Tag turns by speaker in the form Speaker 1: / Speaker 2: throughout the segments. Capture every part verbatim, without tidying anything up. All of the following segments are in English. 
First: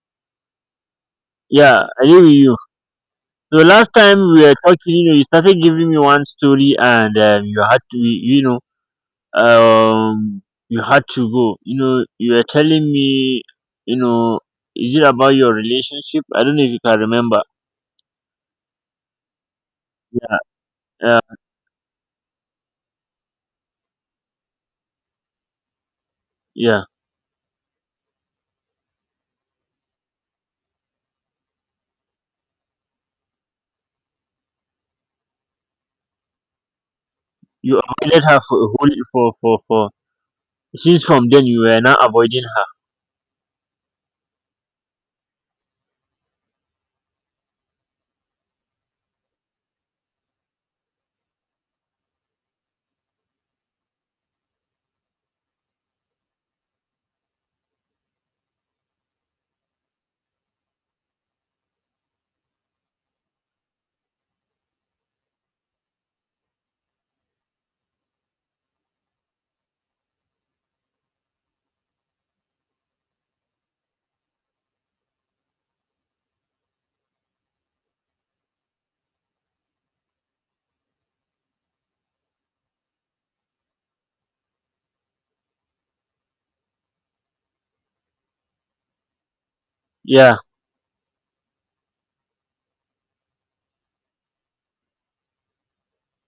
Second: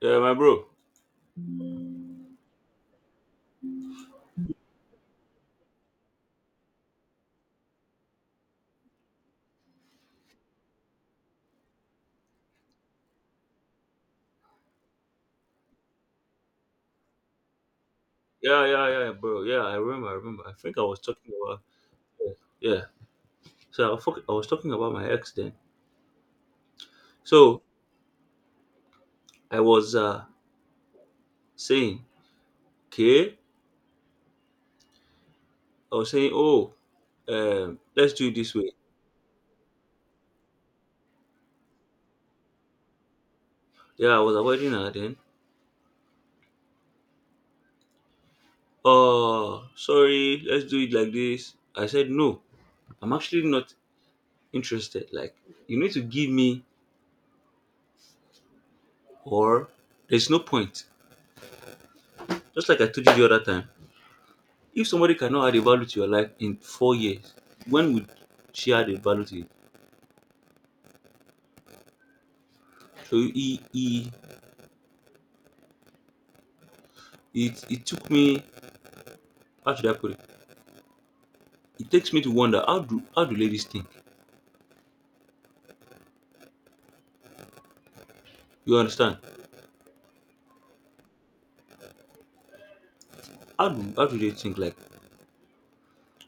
Speaker 1: Yeah, my bro.
Speaker 2: Yeah, I agree with you. So last time we were talking, you know, you started giving me one story, and um, you had to, you know, um, you had to go. You know, you were telling me, you know, is it about your relationship? I don't know if you can remember.
Speaker 1: Yeah, yeah, yeah, bro. Yeah, I remember. I remember. I think I was
Speaker 2: Yeah,
Speaker 1: talking about. Yeah. So I, was talk- I was talking about my ex then.
Speaker 2: yeah.
Speaker 1: So I was uh saying, okay, I was saying, oh,
Speaker 2: You
Speaker 1: um, let's
Speaker 2: avoided
Speaker 1: do it
Speaker 2: her
Speaker 1: this
Speaker 2: for a
Speaker 1: way.
Speaker 2: whole for for for. Since from then you were not avoiding her.
Speaker 1: Yeah, I was avoiding her then. Oh, sorry, let's do it like this. I said no. I'm actually not interested. Like, you need to give me, or there's no point. Just like I told you the other time. If somebody cannot add a value to your life in four years, when would she add a value to it? So he, he, it, it took me, how should I put it? It takes me to wonder how do how do ladies think? You understand?
Speaker 2: Yeah.
Speaker 1: How do how do they think like?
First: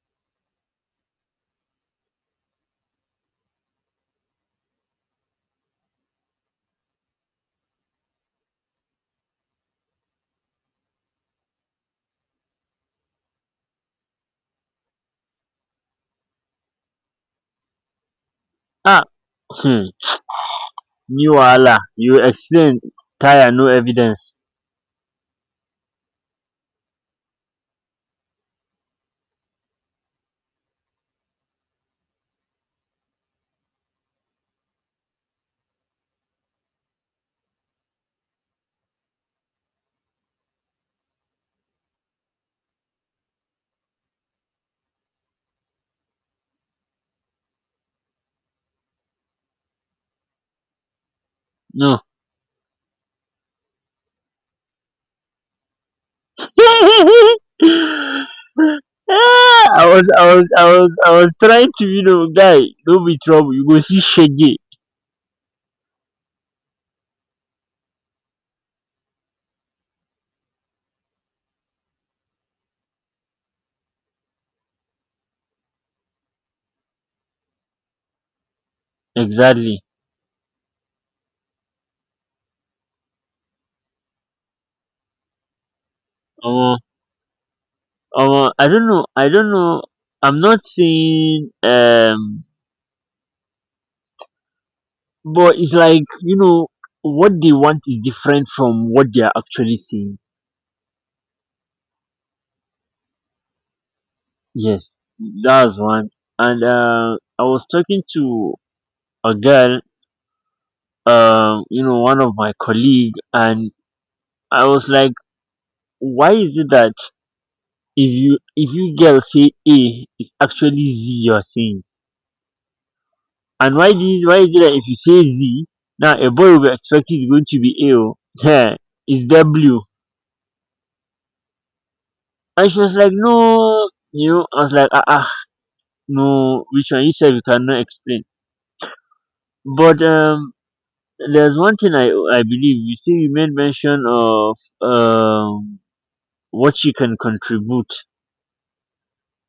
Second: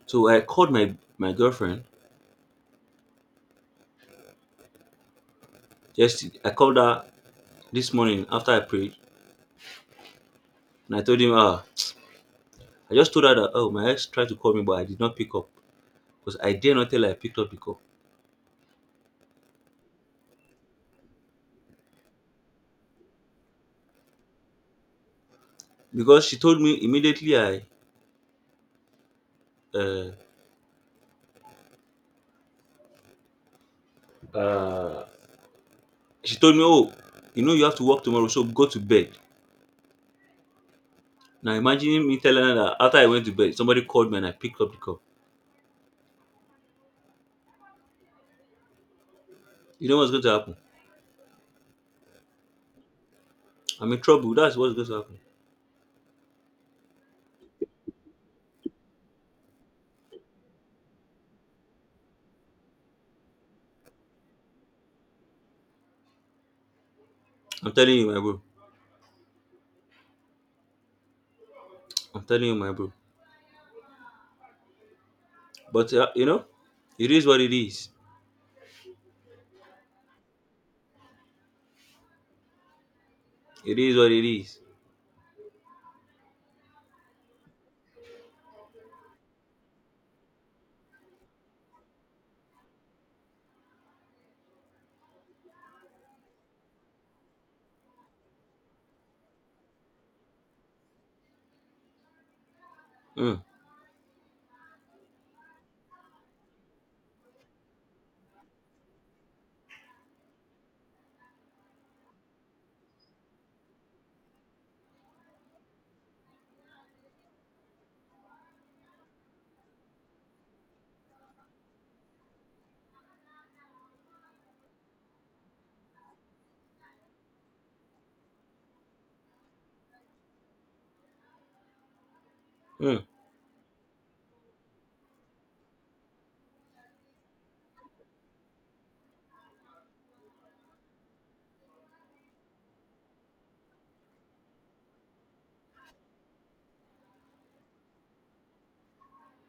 Speaker 1: So I called my my girlfriend just I called her this morning after I prayed and I told him ah I just told her that oh my ex tried to call me but I did not pick up because I dare not tell her I picked up because
Speaker 2: Ah. Hmm. New Allah. You explain. Tire. No evidence.
Speaker 1: because she told me immediately I uh, uh She told me, "Oh, you know you have to work tomorrow, so go to bed." Now imagine me telling her that after I went to bed, somebody called me and I picked up the cup. You know what's going to happen?
Speaker 2: No.
Speaker 1: I'm in trouble. That's what's going to happen.
Speaker 2: I was I was I was I was trying to, you know, guy, don't be trouble, you go see shege.
Speaker 1: I'm telling you, my bro. I'm telling you, my bro. But uh, you know, it is what it is.
Speaker 2: Exactly.
Speaker 1: It is what it is.
Speaker 2: Omo, omo I don't know, I don't know I'm not saying, um but it's like, you know, what they want is different from what they are actually seeing.
Speaker 1: Mm,
Speaker 2: Yes, that's one. And uh, I was talking to a girl, um you know, one of my colleague, and I was like, why is it that if you if you girl say A, it's actually Z you're saying. And why did why is it that if you say Z, now a boy will be expected it's going to be A? Oh yeah, it's W. And she was
Speaker 1: mm.
Speaker 2: like no, you know, I was like ah ah, no, which one? You said you cannot explain. But um there's one thing I I believe you say you made mention of, um what she can contribute,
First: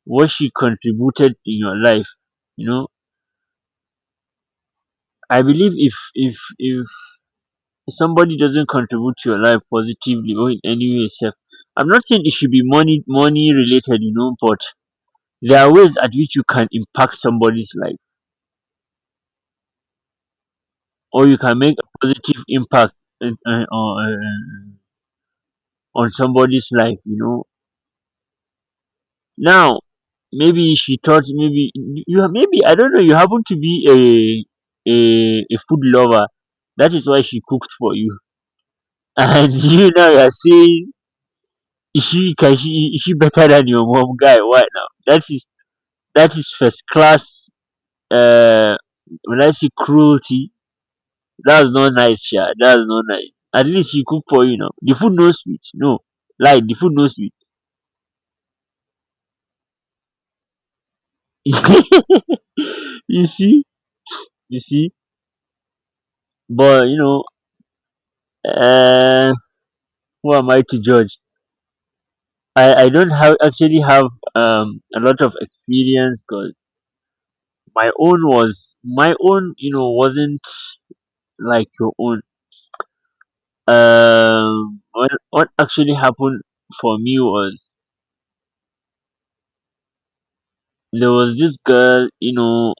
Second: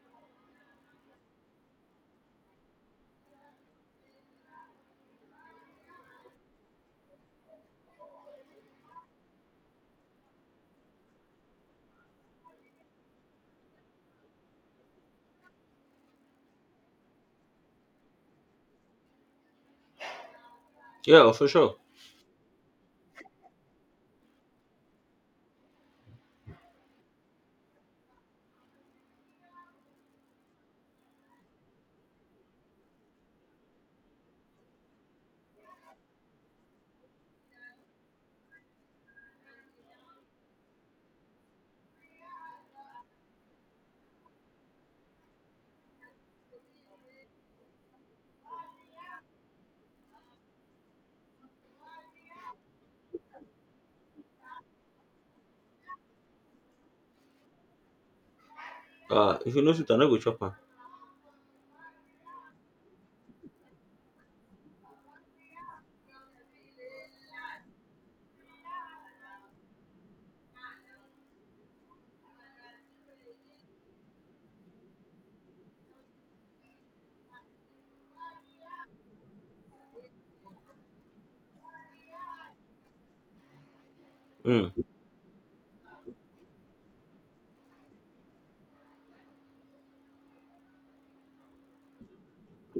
Speaker 2: what she contributed in your life, you know. I believe if if if if somebody doesn't contribute to your life positively or in any way self, I'm not saying it should be money money related, you know, but there are ways at which you can impact somebody's life,
Speaker 1: Yeah,
Speaker 2: or
Speaker 1: oh,
Speaker 2: you
Speaker 1: for
Speaker 2: can make
Speaker 1: sure.
Speaker 2: a positive impact uh, uh, on uh, uh, on somebody's life, you know. Now maybe she thought, maybe you have, maybe I don't know, you happen to be a a, a food lover, that is why she cooked for you. And you know, you're saying she can, she she better than your mom, guy, right now. That is, that is first class. uh when I say cruelty, that's not nice, yeah. That's not nice. At least she cook for you now. The food no sweet. No. Like the food no sweet.
Speaker 1: Uh, if you know it, I no go chop am.
Speaker 2: You see? You see? But you know, uh who am I to judge? I, I don't have actually have, um a lot of experience, because my own was my own, you know, wasn't like your own. Um,
Speaker 1: Mm,
Speaker 2: what what actually happened for me was, there was this girl, you know,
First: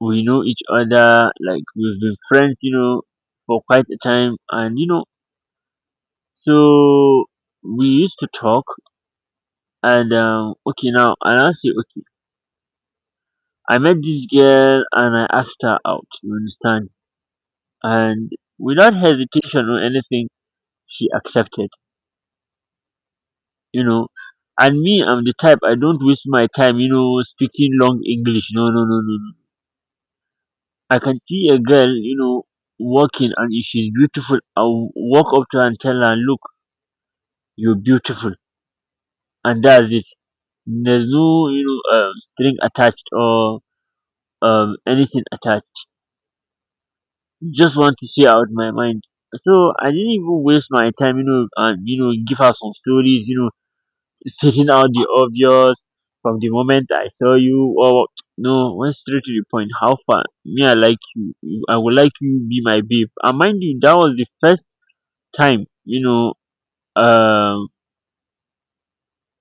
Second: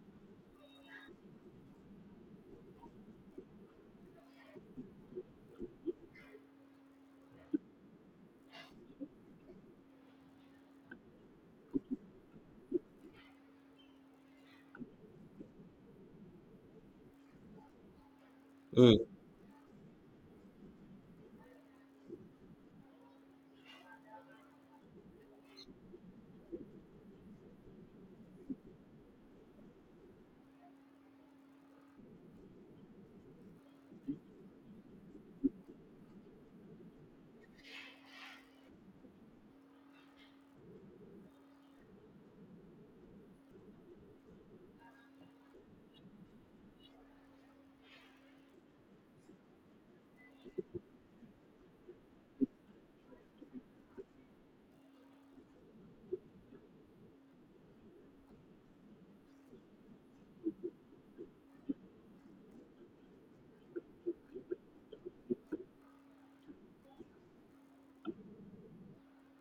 Speaker 2: we know each other, like we've been friends, you know, for quite a time, and you know, so we used to talk, and um, okay, now and I say, okay, I met this girl and I asked her out, you understand, and without
Speaker 1: mm,
Speaker 2: hesitation or anything, she accepted, you know, and me, I'm the type, I don't waste my time, you know, speaking long English. No, no, no, no, no. I can see a girl, you know, walking, and if she's beautiful, I'll walk up to her and tell her, look, you're beautiful. And that's it. There's no, you know, um, string attached, or um, anything attached. Just want to see out my mind. So I didn't even waste my time, you know, and, you know, give her some stories, you know, stating out the obvious from the moment I saw you, or no, went straight to the point. How far? Me, I like you. You- I would like you be my babe. And mind you, that was the first time, you know, um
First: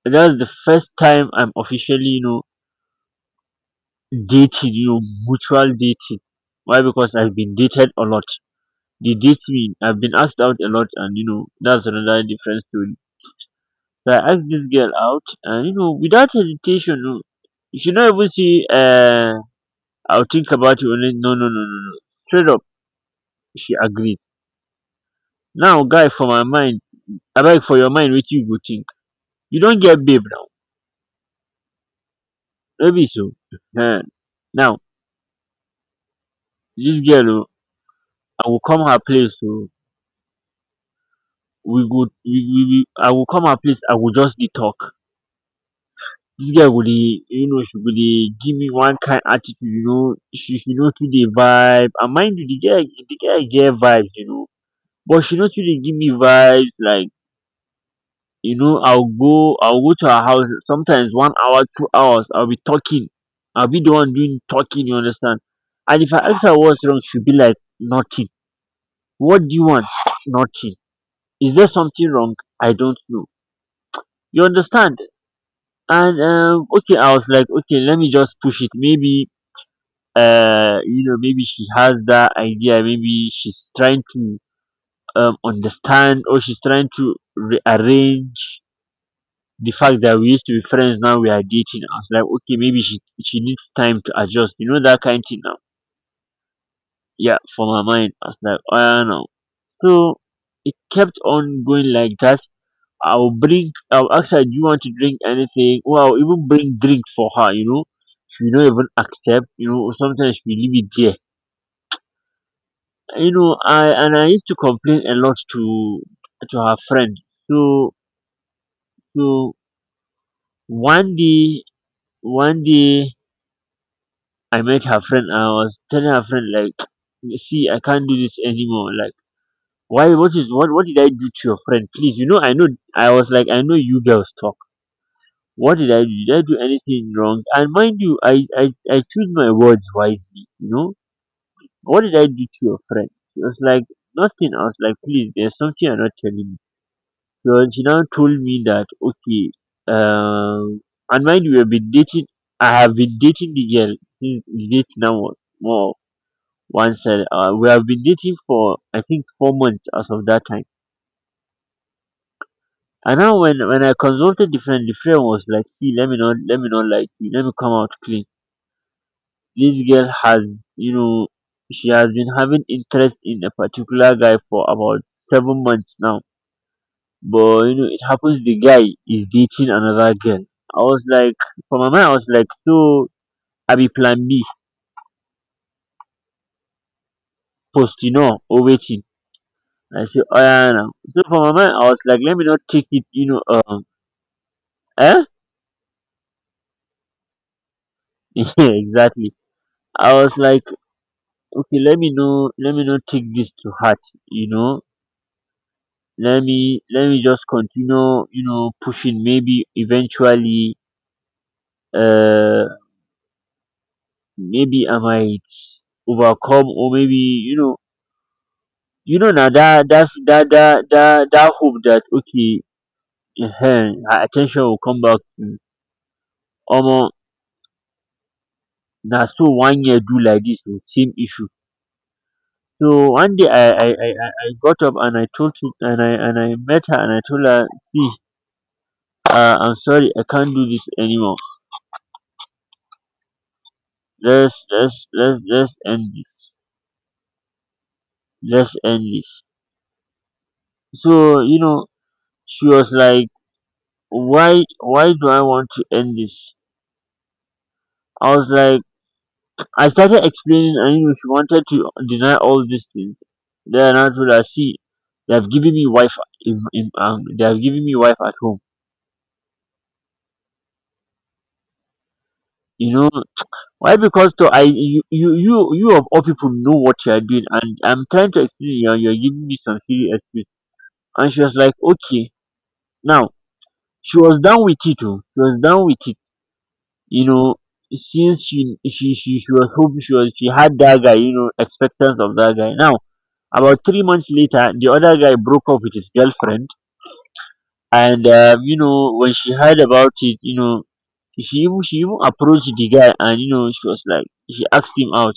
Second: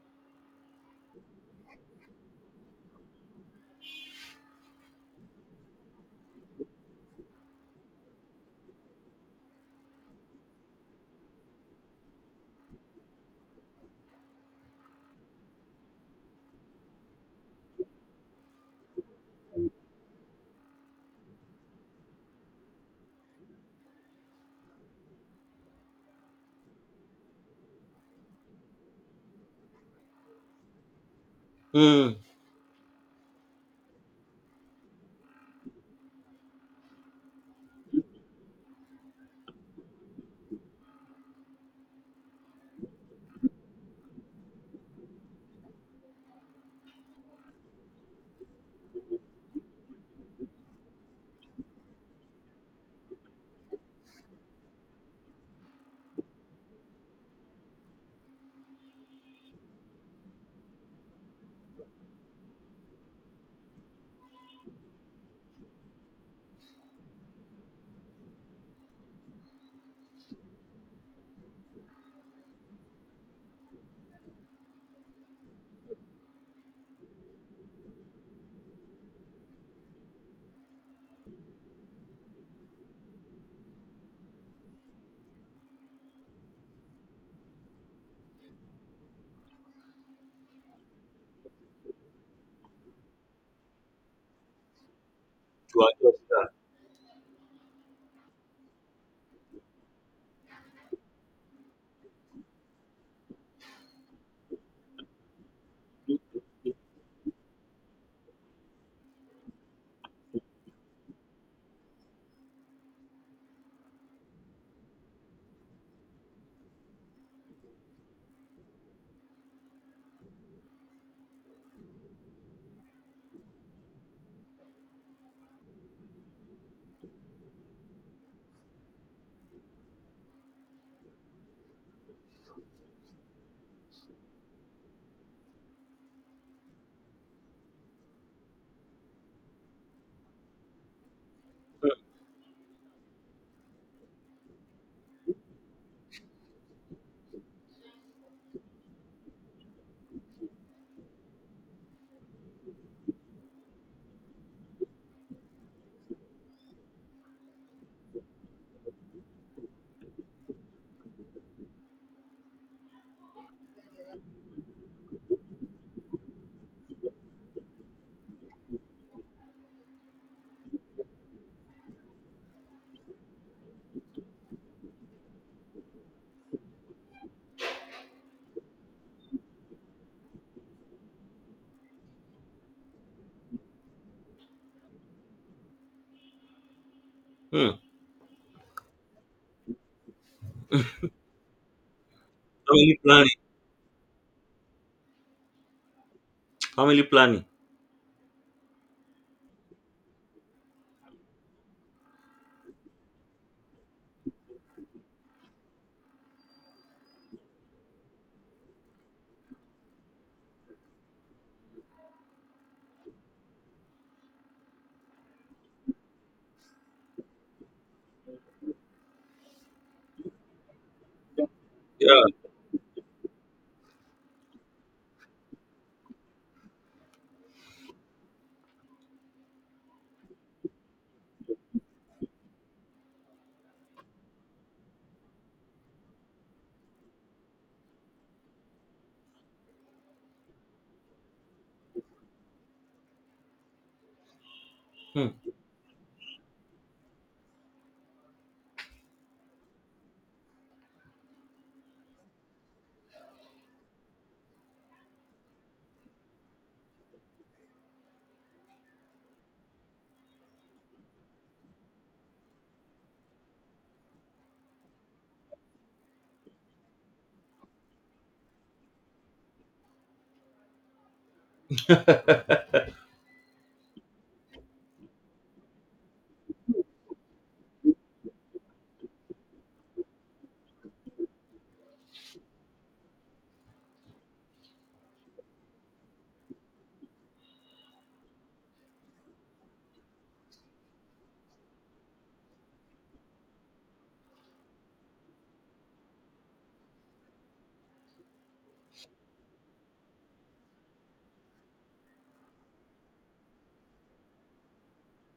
Speaker 2: that's the first time I'm officially, you know, dating, you know, mutual dating. Why? Because I've been dated a lot, they date me, I've been asked out a lot, and you know, that's another different story. So I asked this girl out, and you know, without hesitation you, she not even say, uh I'll think about it only. No, no, no, no, no, straight up, she agreed. Now guy, for my mind, I beg, for your mind what you go think? You don't get babe now,
Speaker 1: mm.
Speaker 2: maybe. So uh, now, this girl oo, I will come her place oo, we go we we we, I will come her place, I will just dey talk. This girl go dey, you know, she go dey give me one kind attitude, you know, she she no too dey vibe, and mind you, the girl the girl get vibes, you know, but she no too dey give me vibes like, you know, i will go I will go to her house sometimes one hour two hours, I will be talking, I will be the one doing talking, you understand. And if I ask her what's wrong, she will be like nothing. What do you want? Nothing. Is there something wrong? I don't know, you understand. And um okay, I was like okay, let me just push it, maybe uh you know, maybe she has that idea, maybe she's trying to, um understand, or she's trying to rearrange the fact that we used to be friends, now we are dating. I was like, okay, maybe she she needs time to adjust, you know, that kind of thing now.
Speaker 1: To adjust that.
Speaker 2: Yeah, for my mind I was like, I don't know. So it kept on going like that. I'll bring, I'll ask her, do you want to drink anything? Or I'll even bring drink for her, you know. She will not even accept, you know. Sometimes she leave it there. You know, I and I used to complain a lot to to her friend. So, so one day, one day I met her friend. And I was telling her friend like, see, I can't do this anymore. Like, why? What is what? What did I do to your friend? Please, you know, I know. I was like, I know you girls talk. What did i do did I do anything wrong? And mind you, i i, I choose my words wisely, you know. What did I do to your friend? She was like nothing. I was like, please, there's something you're not telling me. So she now told me that, okay, um and mind you, we've been dating, I have been dating the girl since the date now was more once, uh, we have been dating for I think four months as of that time. And now, when when I consulted the friend, the friend was like, see, let me not, let me not like you, let me come out clean. This girl has, you know, she has been having interest in a particular guy for about seven months now. But you know, it happens, the guy is dating another girl. I was like, for my mind I was like, so I be plan B
Speaker 1: Mm.
Speaker 2: post, you know, or waiting. I say oh, yeah, now, so for my mind I was like, let me not take
Speaker 1: Family
Speaker 2: it, you
Speaker 1: planning.
Speaker 2: know, um eh,
Speaker 1: Family planning.
Speaker 2: yeah, exactly. I was like, okay, let me know, let me not take this to heart, you know, let me, let me just continue, you know, pushing. Maybe eventually, uh maybe I might overcome, or maybe you know, you know now that that that that that, that hope, that
Speaker 1: Yeah.
Speaker 2: okay, uh her attention will come back to me. Omo, na so one year do like this with same issue. So one day I, I i i I got up and I told to, and i and I met her and I told her, see, uh, I'm sorry I can't do this anymore. Let's, let's
Speaker 1: Mm,
Speaker 2: let's let's end this. Just end this. So, you know, she was like, why, why do I want to end this? I was like, I started explaining, and you know, she wanted to deny all these things. Then I told her, see, they have given me wife in, in, um they have given me wife at home. You know why? Because to I, you you you you of all people know what you are doing, and I'm trying to explain you, and you're giving me some serious excuse. And she was like, okay. Now she was down with it. Oh, she was down with it, you know, since she she she, she was hoping she was she had that guy, you know, expectance of that guy now. About three months later the other guy broke up with his girlfriend, and um, you know, when she heard about it, you know, she even she even approached the guy, and you know she was like she asked him out,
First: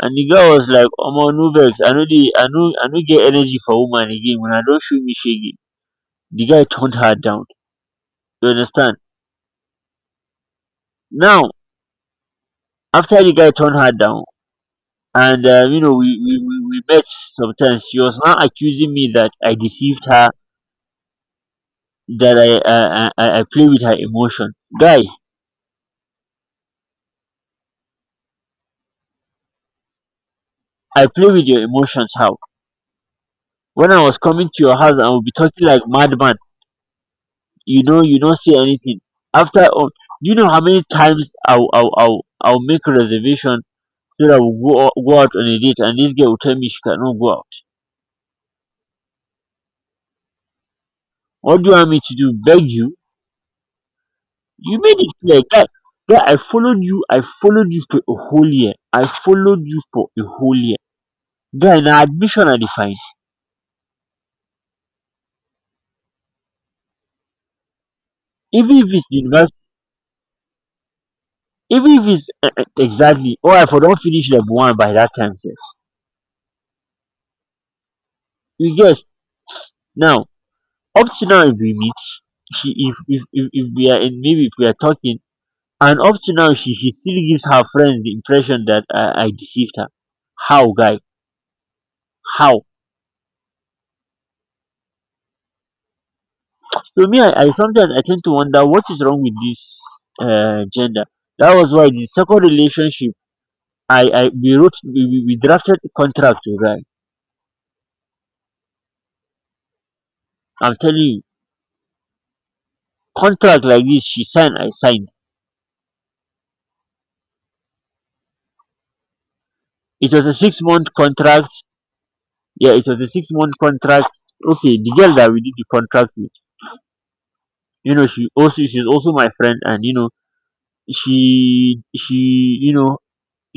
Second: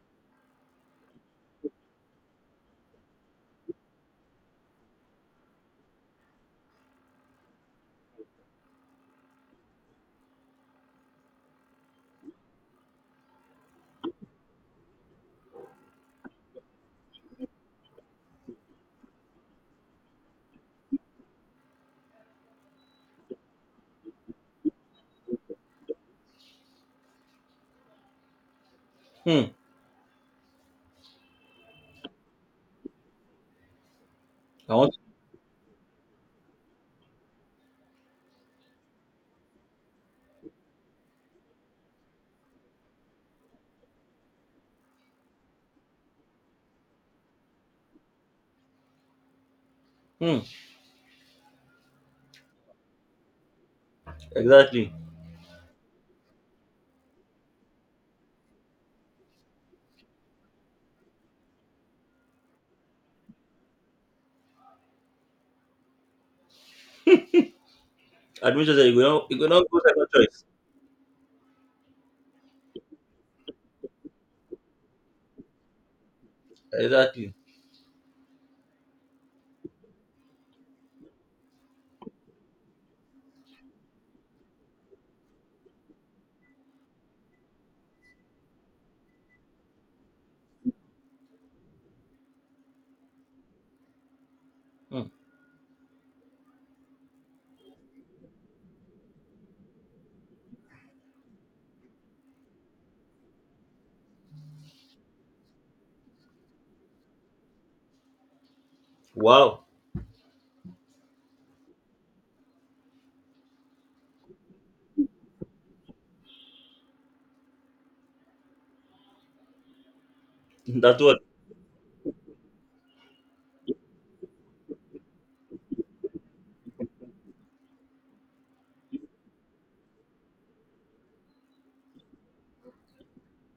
Speaker 2: and the guy was like omo no vex I know the I know I know get energy for woman again. When I don't show me shege, the guy turned her down. You understand? Now, after the guy turned her down and uh, you know, we, we we we met. Sometimes she was now accusing me that I deceived her, that i i i, I play with her emotion, guy.
Speaker 1: mm.
Speaker 2: I play with your emotions how? When I was coming to
Speaker 1: I
Speaker 2: your
Speaker 1: want.
Speaker 2: house I would be talking like madman. You know, you don't say anything. After all, do you know how many times i'll i'll i'll, I'll make a reservation so that we'll go, o- go out on a date, and this girl will tell me she cannot go out.
Speaker 1: Mm.
Speaker 2: What do you want me to do, beg you? You
Speaker 1: Exactly.
Speaker 2: made it clear, guy. Guy, I followed you. I followed you for a whole year. I followed you for a whole year. Guy, now admission I define.
Speaker 1: Admission
Speaker 2: Even if
Speaker 1: said you could
Speaker 2: it's
Speaker 1: not you could
Speaker 2: university,
Speaker 1: not go second choice.
Speaker 2: even if it's eh, eh, exactly, or I for don't finish level one by that time, sef.
Speaker 1: Exactly.
Speaker 2: You get now. Up to now, if we meet, she if if if, if we are in, maybe if we are talking, and up to now, she she still gives her friends the impression that I, I deceived her. How, guy? How?
Speaker 1: Hmm.
Speaker 2: So me, I, I sometimes I tend to wonder what is wrong with this uh, gender. That was why the second relationship, I, I we wrote, we, we we drafted a contract, right.
Speaker 1: Wow.
Speaker 2: I'm telling you, contract like this, she signed, I signed. It was a six month
Speaker 1: That what?
Speaker 2: contract. Yeah, it was a six month contract. Okay, the girl that we did the contract with, you know, she also she's also my friend, and you know, she she you know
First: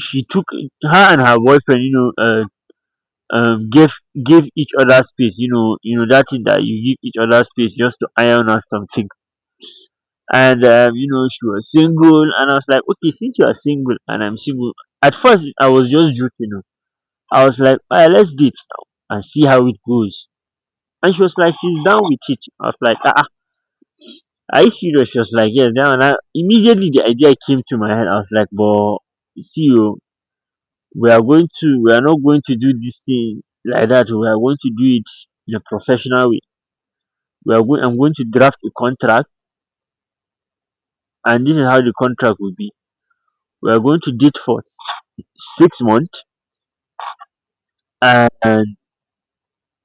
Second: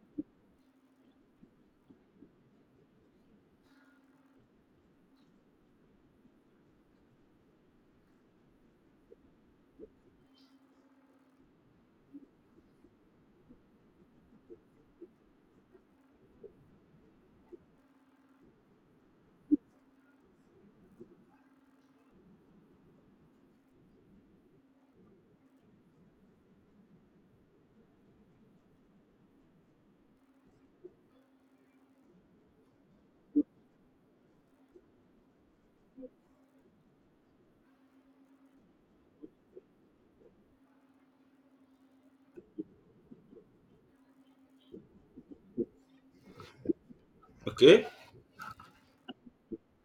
Speaker 2: she took her and her boyfriend, you know, uh, um give give each other space, you know, you know that thing that you give each other space just to iron out something. And um, you know, she was single and I was like, okay, since you are single and I'm single. At first I was just joking you. I was like, all right, let's date now and see how it goes. And she was like she's down with it. I was like, ah ah, are you serious? She was like yes, down. And I, immediately the idea came to my head. I was like, but see oh, we are going to, we are not going to do this thing like that oh, we are going to do it in a professional way. We are going, I'm going to draft a contract, and this is how the contract will be. We are going to date for six months,
Speaker 1: Okay.
Speaker 2: and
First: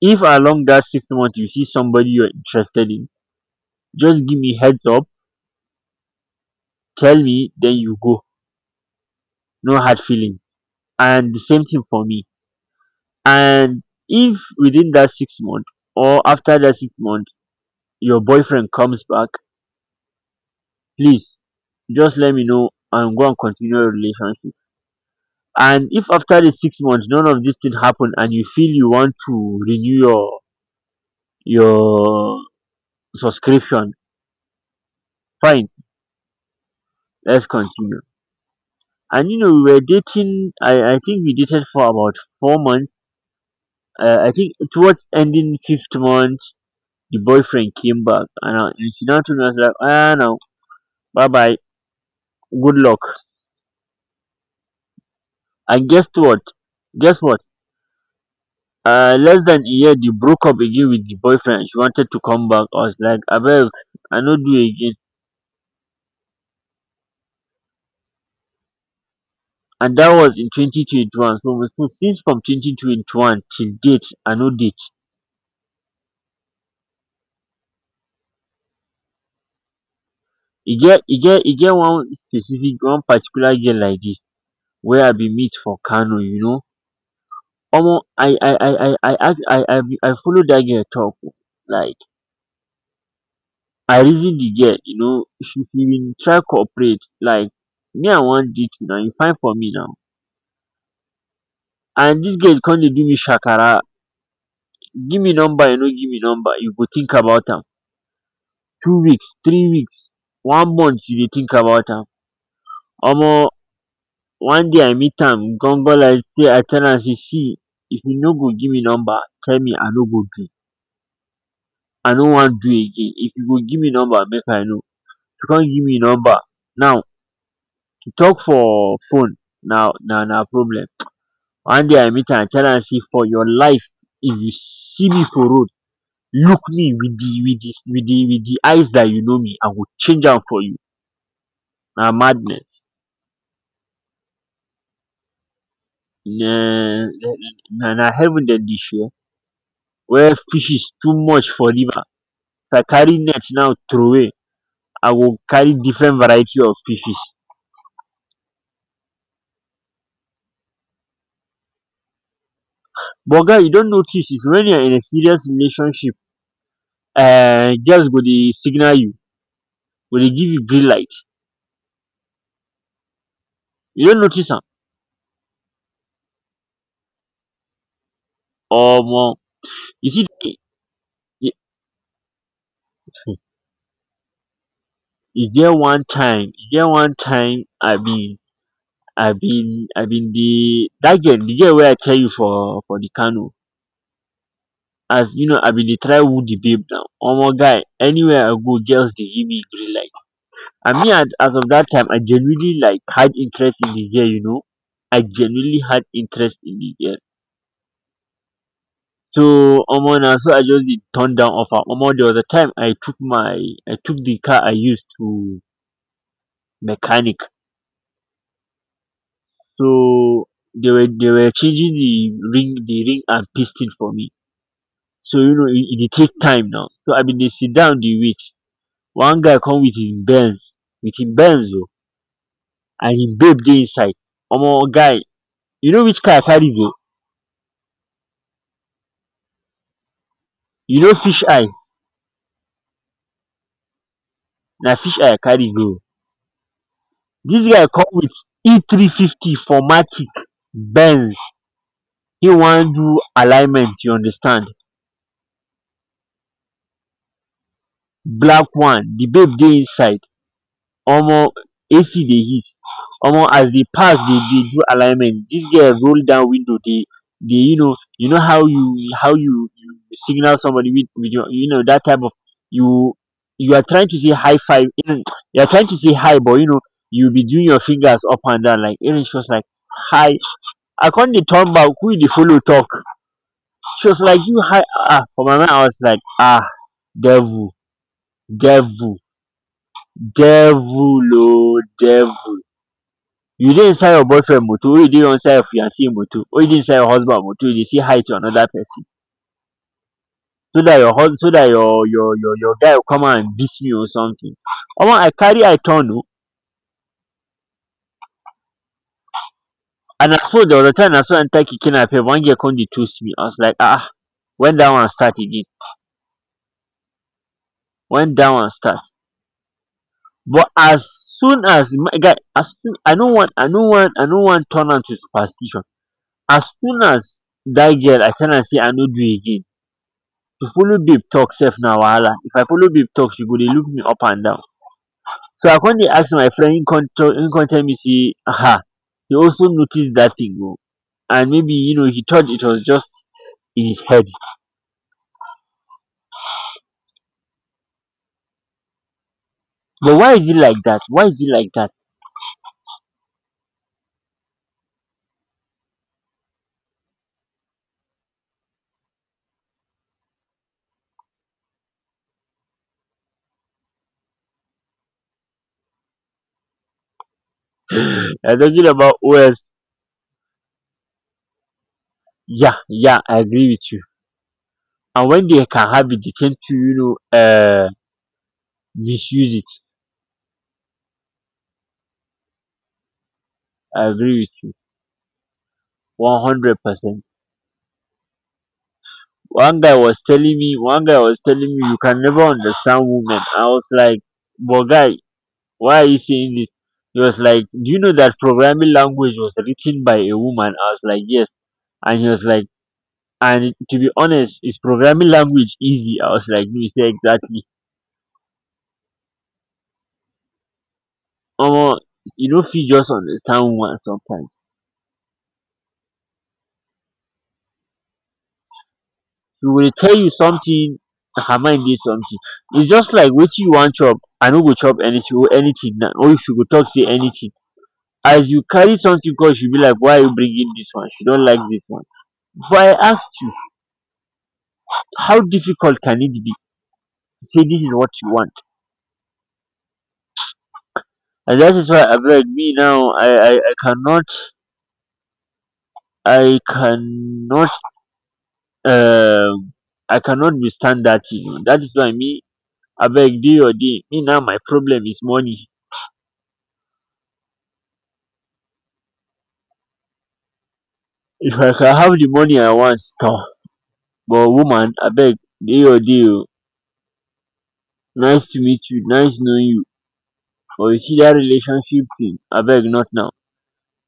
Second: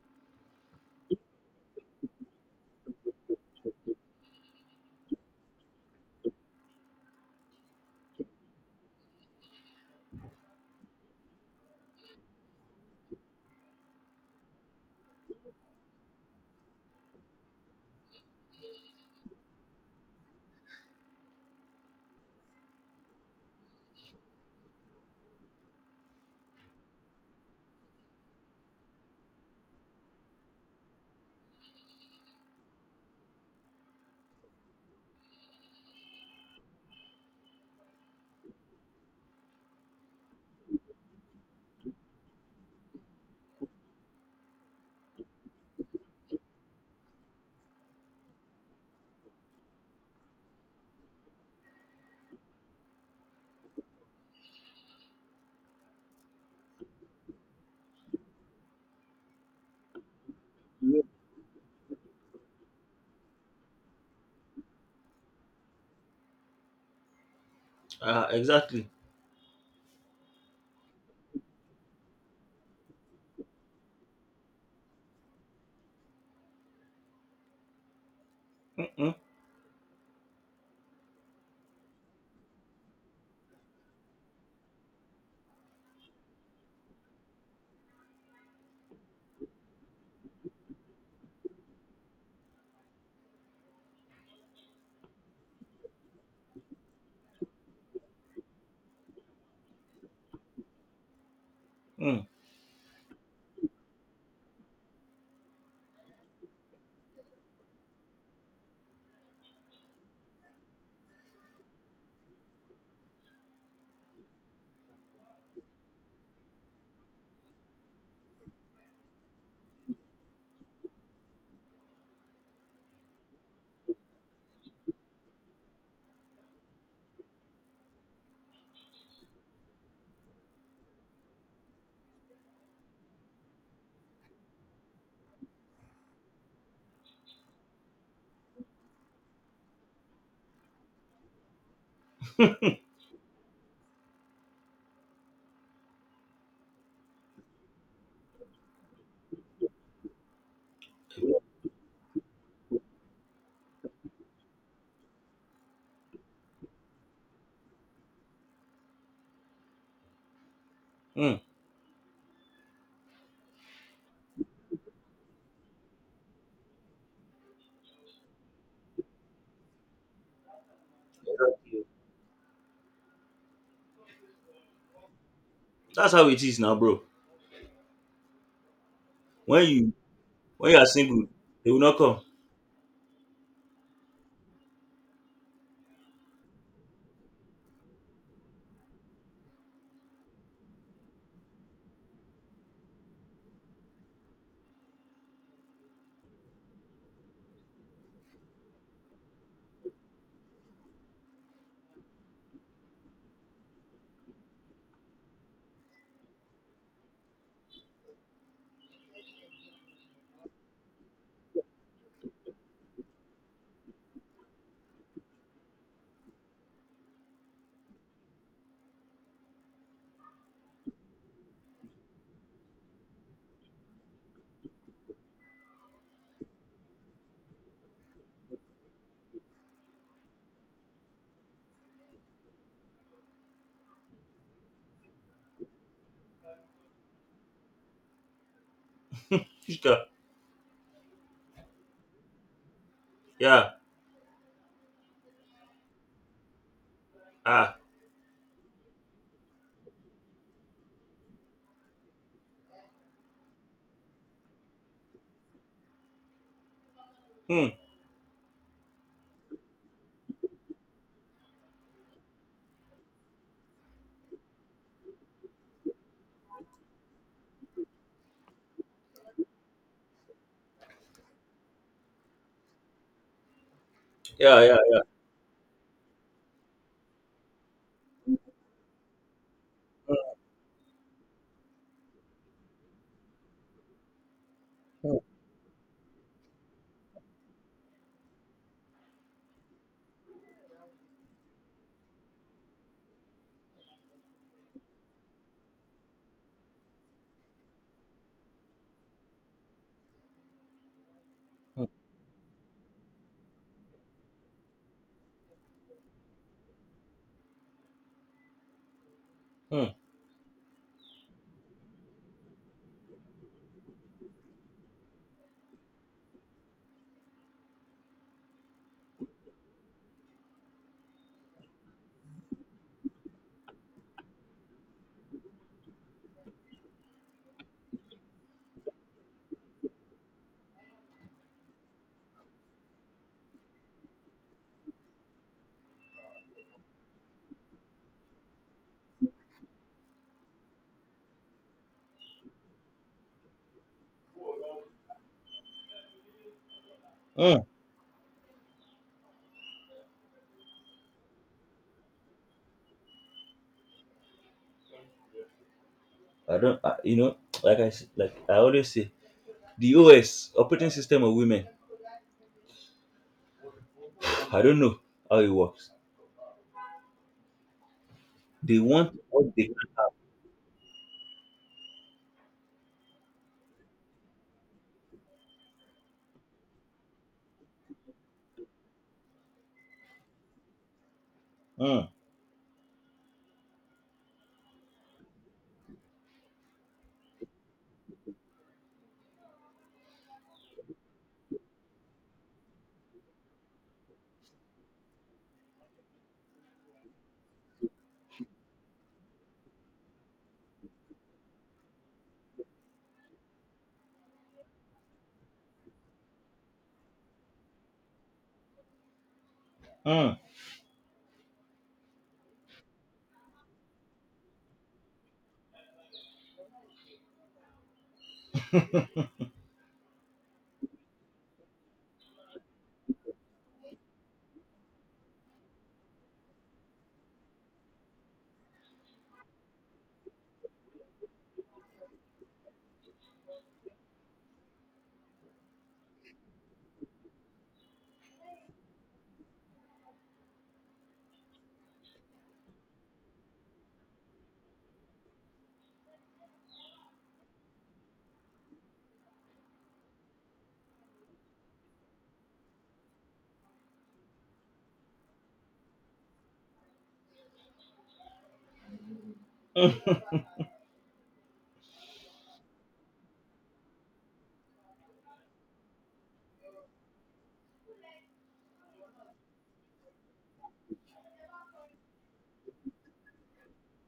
Speaker 2: if along that six months you see somebody you're interested in, just give me heads up. Tell me, then you go. No hard feeling. And the same thing for me. And if within that six months or after that six months your boyfriend comes back, please just let me know and go and continue your relationship. And if after the six months none of this thing happen and you feel you want to renew your your subscription, fine, let's continue. And you know we were dating, I I think we dated for about four months. uh, I think towards ending fifth month the boyfriend came back, and, I, and she now told me. I was like, ah, no, bye bye, good luck. And guess what? Guess what? uh less than a year they broke up again with the boyfriend. She wanted to come back. I was like, abeg, I no do again.
Speaker 1: Ah, exactly.
Speaker 2: And dat was in twenty twenty one, so must know. Since from twenty twenty one till date I no date.
Speaker 1: Mm-mm,
Speaker 2: e get e get e get one specific one particular girl like dis wey I bin meet for kano, you know. Omo I I I I I ask, i I bin I follow dat girl talk oo. Like, I reason the girl, you know. she she bin try cooperate. Like, me I wan date una, you fine for me now. And
Speaker 1: mm,
Speaker 2: dis girl come dey do me shakara. Give me number, you no give me number, you go think about am. Two weeks, three weeks, one month you dey think about am. Omo, one day I meet am gan-gan like say I tell am say, see, if you no go give me number, tell me, I no go do. I no wan do again. If you go give me number, make I know. If you come give me number now, to talk for phone, na na na problem. One day I meet am I tell am say, for your life, if you see me for road, look me with the with the with the with the eyes that you know me, I go change am for you. Na madness. Na na na heaven dem dey share, where fishes too much for river. If I carry net now trowey, I go carry different variety of fishes.
Speaker 1: mm.
Speaker 2: But guy, you don notice, is when you are in a serious relationship, um girls go dey signal you, go dey give you green light. You don notice am?
Speaker 1: That's how it is now, bro.
Speaker 2: Omo,
Speaker 1: When you
Speaker 2: you see e.
Speaker 1: when you are single, they will not come.
Speaker 2: e get one time e get one time I bin I bin I bin dey dat girl, the girl wey I tell you for for the kano. As you know, I been dey try woo the babe now. Omo guy, anywhere I go girls dey give me green light. And me, at as of that time I genuinely like had interest in the girl, you know. I genuinely had interest in the girl. So omo, na so I just dey turn down offer. Omo, there was a time I took my, I took the car I used to mechanic. So they were they were changing the ring, the ring and piston for me. So you know it it dey take time now, so I bin dey sit down dey wait. One guy come with him benz, with him benz o, and him babe dey inside. Omo guy, you know which car I carry go?
Speaker 1: Chika,
Speaker 2: You know fish eye?
Speaker 1: yeah.
Speaker 2: Na fish eye I carry go o. Dis
Speaker 1: Ah.
Speaker 2: guy come with E three fifty for matic benz. Him wan do alignment, you understand.
Speaker 1: Mm.
Speaker 2: Black one. The babe dey inside. Omo, ac dey heat. um as the pass, dey dey do alignment, dis girl roll down window dey, dey you know, you know how you how you you signal somebody with with your, you know that type of, you you are trying to say high
Speaker 1: Yeah. Yeah.
Speaker 2: five,
Speaker 1: Yeah.
Speaker 2: um you are trying to say hi but you know you be doing your fingers up and down like, um she was like, hi. I con dey turn back, who you dey follow talk? She was like, you, hi. Ah, for my mind I was like, ah, devil, devil, devil, ooo devil. You dey inside your boyfriend motor wey you dey inside your fiancee motor or you dey inside your husband motor, you dey say hi to another person? So dat your hus, so dat
Speaker 1: Mm,
Speaker 2: your your your your guy go come and beat me or something. Omo I carry eye turn oo.
Speaker 1: mm,
Speaker 2: And na so dey return, na so I enter keke napep, one girl come dey toast me, I was like, ah, when dat one start again? When dat one start? But as soon as my guy, as soon, i no wan i no wan I no wan turn am to superstition. As soon as dat girl, I tell am sey I no do again. To follow babe talk sef na wahala. If I follow babe talk she go dey look me up and down. So I con dey ask my friend, im con tell, im con tell me sey um he also notice that thing oo. And maybe you know he thought it was just in his head.
Speaker 1: mm.
Speaker 2: But why is it like that? Why is it like that?
Speaker 1: I don't. I, you know, like I s- like I always say, the O S operating system of women. I don't know how it works.
Speaker 2: I are
Speaker 1: They
Speaker 2: talking about
Speaker 1: want what
Speaker 2: O S.
Speaker 1: they
Speaker 2: Yeah, yeah, I agree with you. And when they can have it they tend to, you know, um misuse it.
Speaker 1: want.
Speaker 2: I agree with you one hundred percent. one guy was telling me one guy was telling me, you can never understand women. I was like, but guy, why are you saying this? He was like, do you know that programming language was written by a woman? I was like, yes. And he was like, and to be honest, is programming language easy? I was like, no. He said, exactly.
Speaker 1: Mm, mm.
Speaker 2: Omo, you no fit just understand woman sometimes. She will tell you something, her mind did something. It's just like wetin you wan chop, I no go chop anything or anything now, or if she go talk say anything, as you carry something, cause she be like, why are you bringing this one, she don't like this one. But I asked you, how difficult can it be, say this is what you want? And that is why I beg, me now, i i, I cannot. I cannot, um I cannot withstand that thing. That is why me, I beg, do or day me now. My problem is money. If I can have the money I want, toh. But woman, abeg, do your day o. Nice to meet you, nice knowing you. But you see that relationship thing, I beg, not now.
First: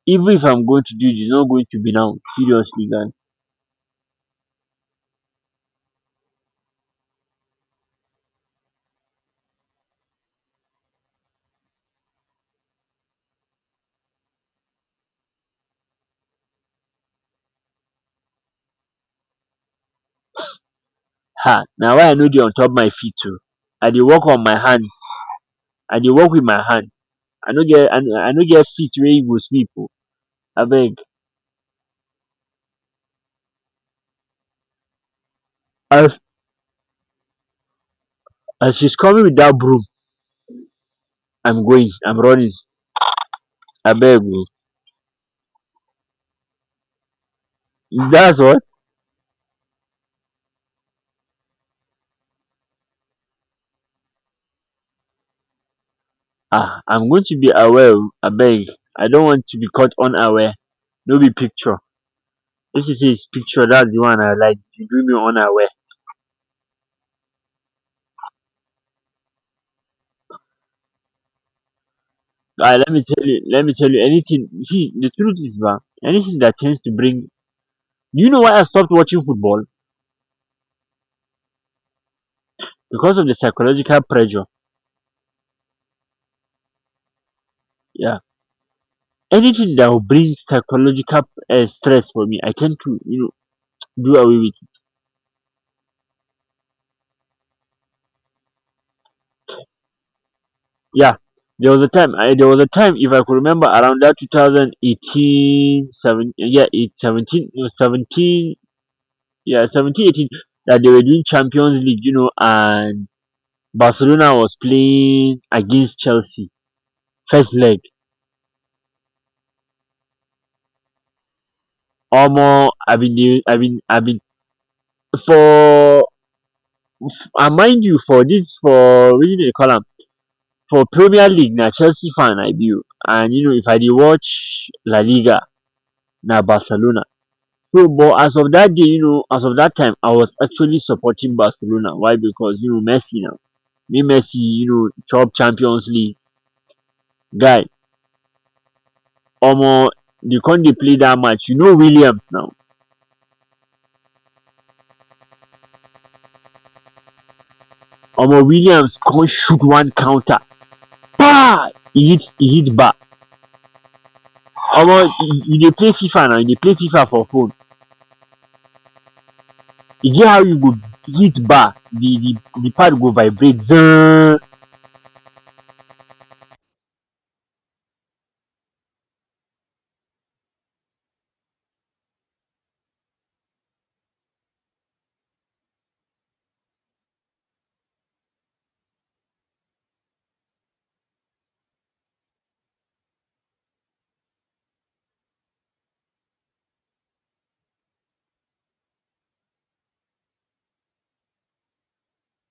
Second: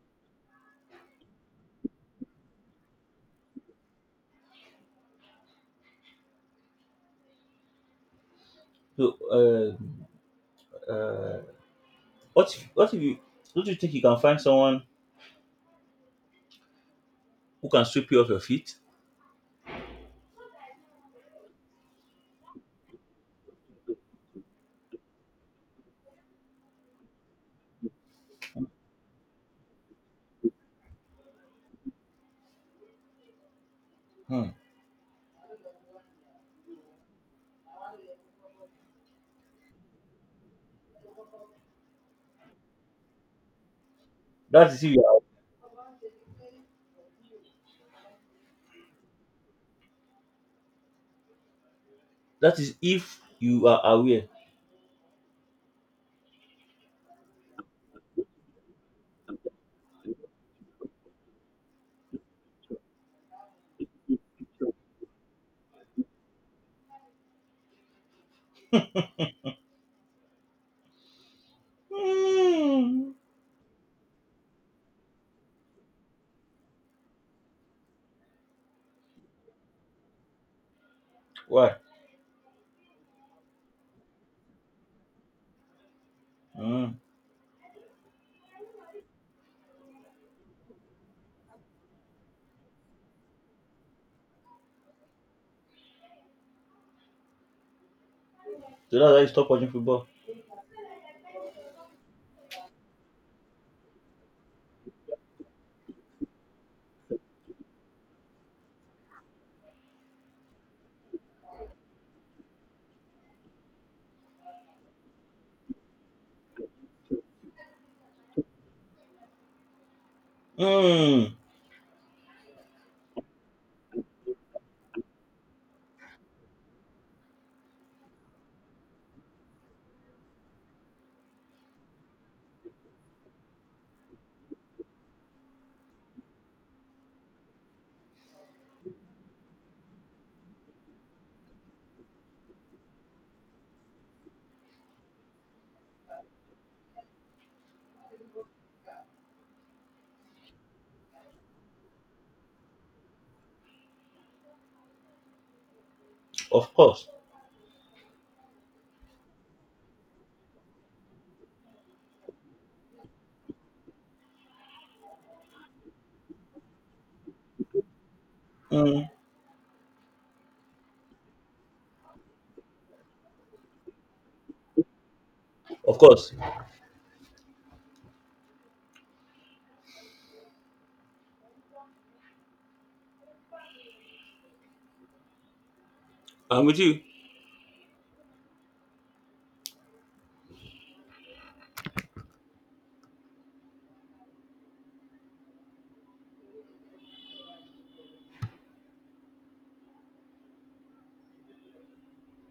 Speaker 2: Even if I'm going to do it, it's not going to be now, seriously, guy.
Speaker 1: So uh, uh, What if, what if you don't you think you can find someone who can sweep you off your feet?
Speaker 2: Ha. Now why, I no dey on top my feet too. I dey work on my hands. I dey work with my hand. i no get i I no get feet wey e go sleep oo, abeg.
Speaker 1: Hmm.
Speaker 2: As as she's coming with that broom, I'm going, I'm running, abeg oo.
Speaker 1: That is if you are,
Speaker 2: That's what.
Speaker 1: that is if you are aware.
Speaker 2: Ah, I'm going to be aware oo, abeg. I don't want to be caught unaware. No be picture. If you say its picture, that's the one I like, you do me unaware. I let me
Speaker 1: Mm.
Speaker 2: tell you, let me tell you, anything. You see, the truth is, man, anything that tends to bring. You know why I stopped watching football?
Speaker 1: Why?
Speaker 2: Because of the psychological pressure.
Speaker 1: Mm.
Speaker 2: Yeah. Anything that will bring psychological uh, stress for me, I tend to, you know, do away with it.
Speaker 1: So that's why you stop watching football.
Speaker 2: Yeah. There was a time, I, there was a time, if I could remember, around that two thousand eighteen seven. Yeah, it, seventeen, no, seventeen, yeah, seventeen eighteen. That they were doing Champions League, you know, and Barcelona was playing against Chelsea, first leg.
Speaker 1: Mm.
Speaker 2: Omo I bin dey I bin I bin for, and mind you for dis for wetin dem dey call am, for premier league na Chelsea fan I be o. And you know if I dey watch La Liga na Barcelona. So but as of dat day, you know, as of dat time I was actually supporting Barcelona, why, because you know Messi now, make Messi you know chop champions league, guy. Omo dey come dey play dat match, you know Williams now,
Speaker 1: Of course.
Speaker 2: omo Williams come shoot one counter kpai, e hit e hit bar. Omo, you dey play FIFA now, you dey play FIFA for phone,
Speaker 1: Mm.
Speaker 2: e get how you go hit bar, the the the pad go vibrate zzzz.
Speaker 1: Of course. I'm with you.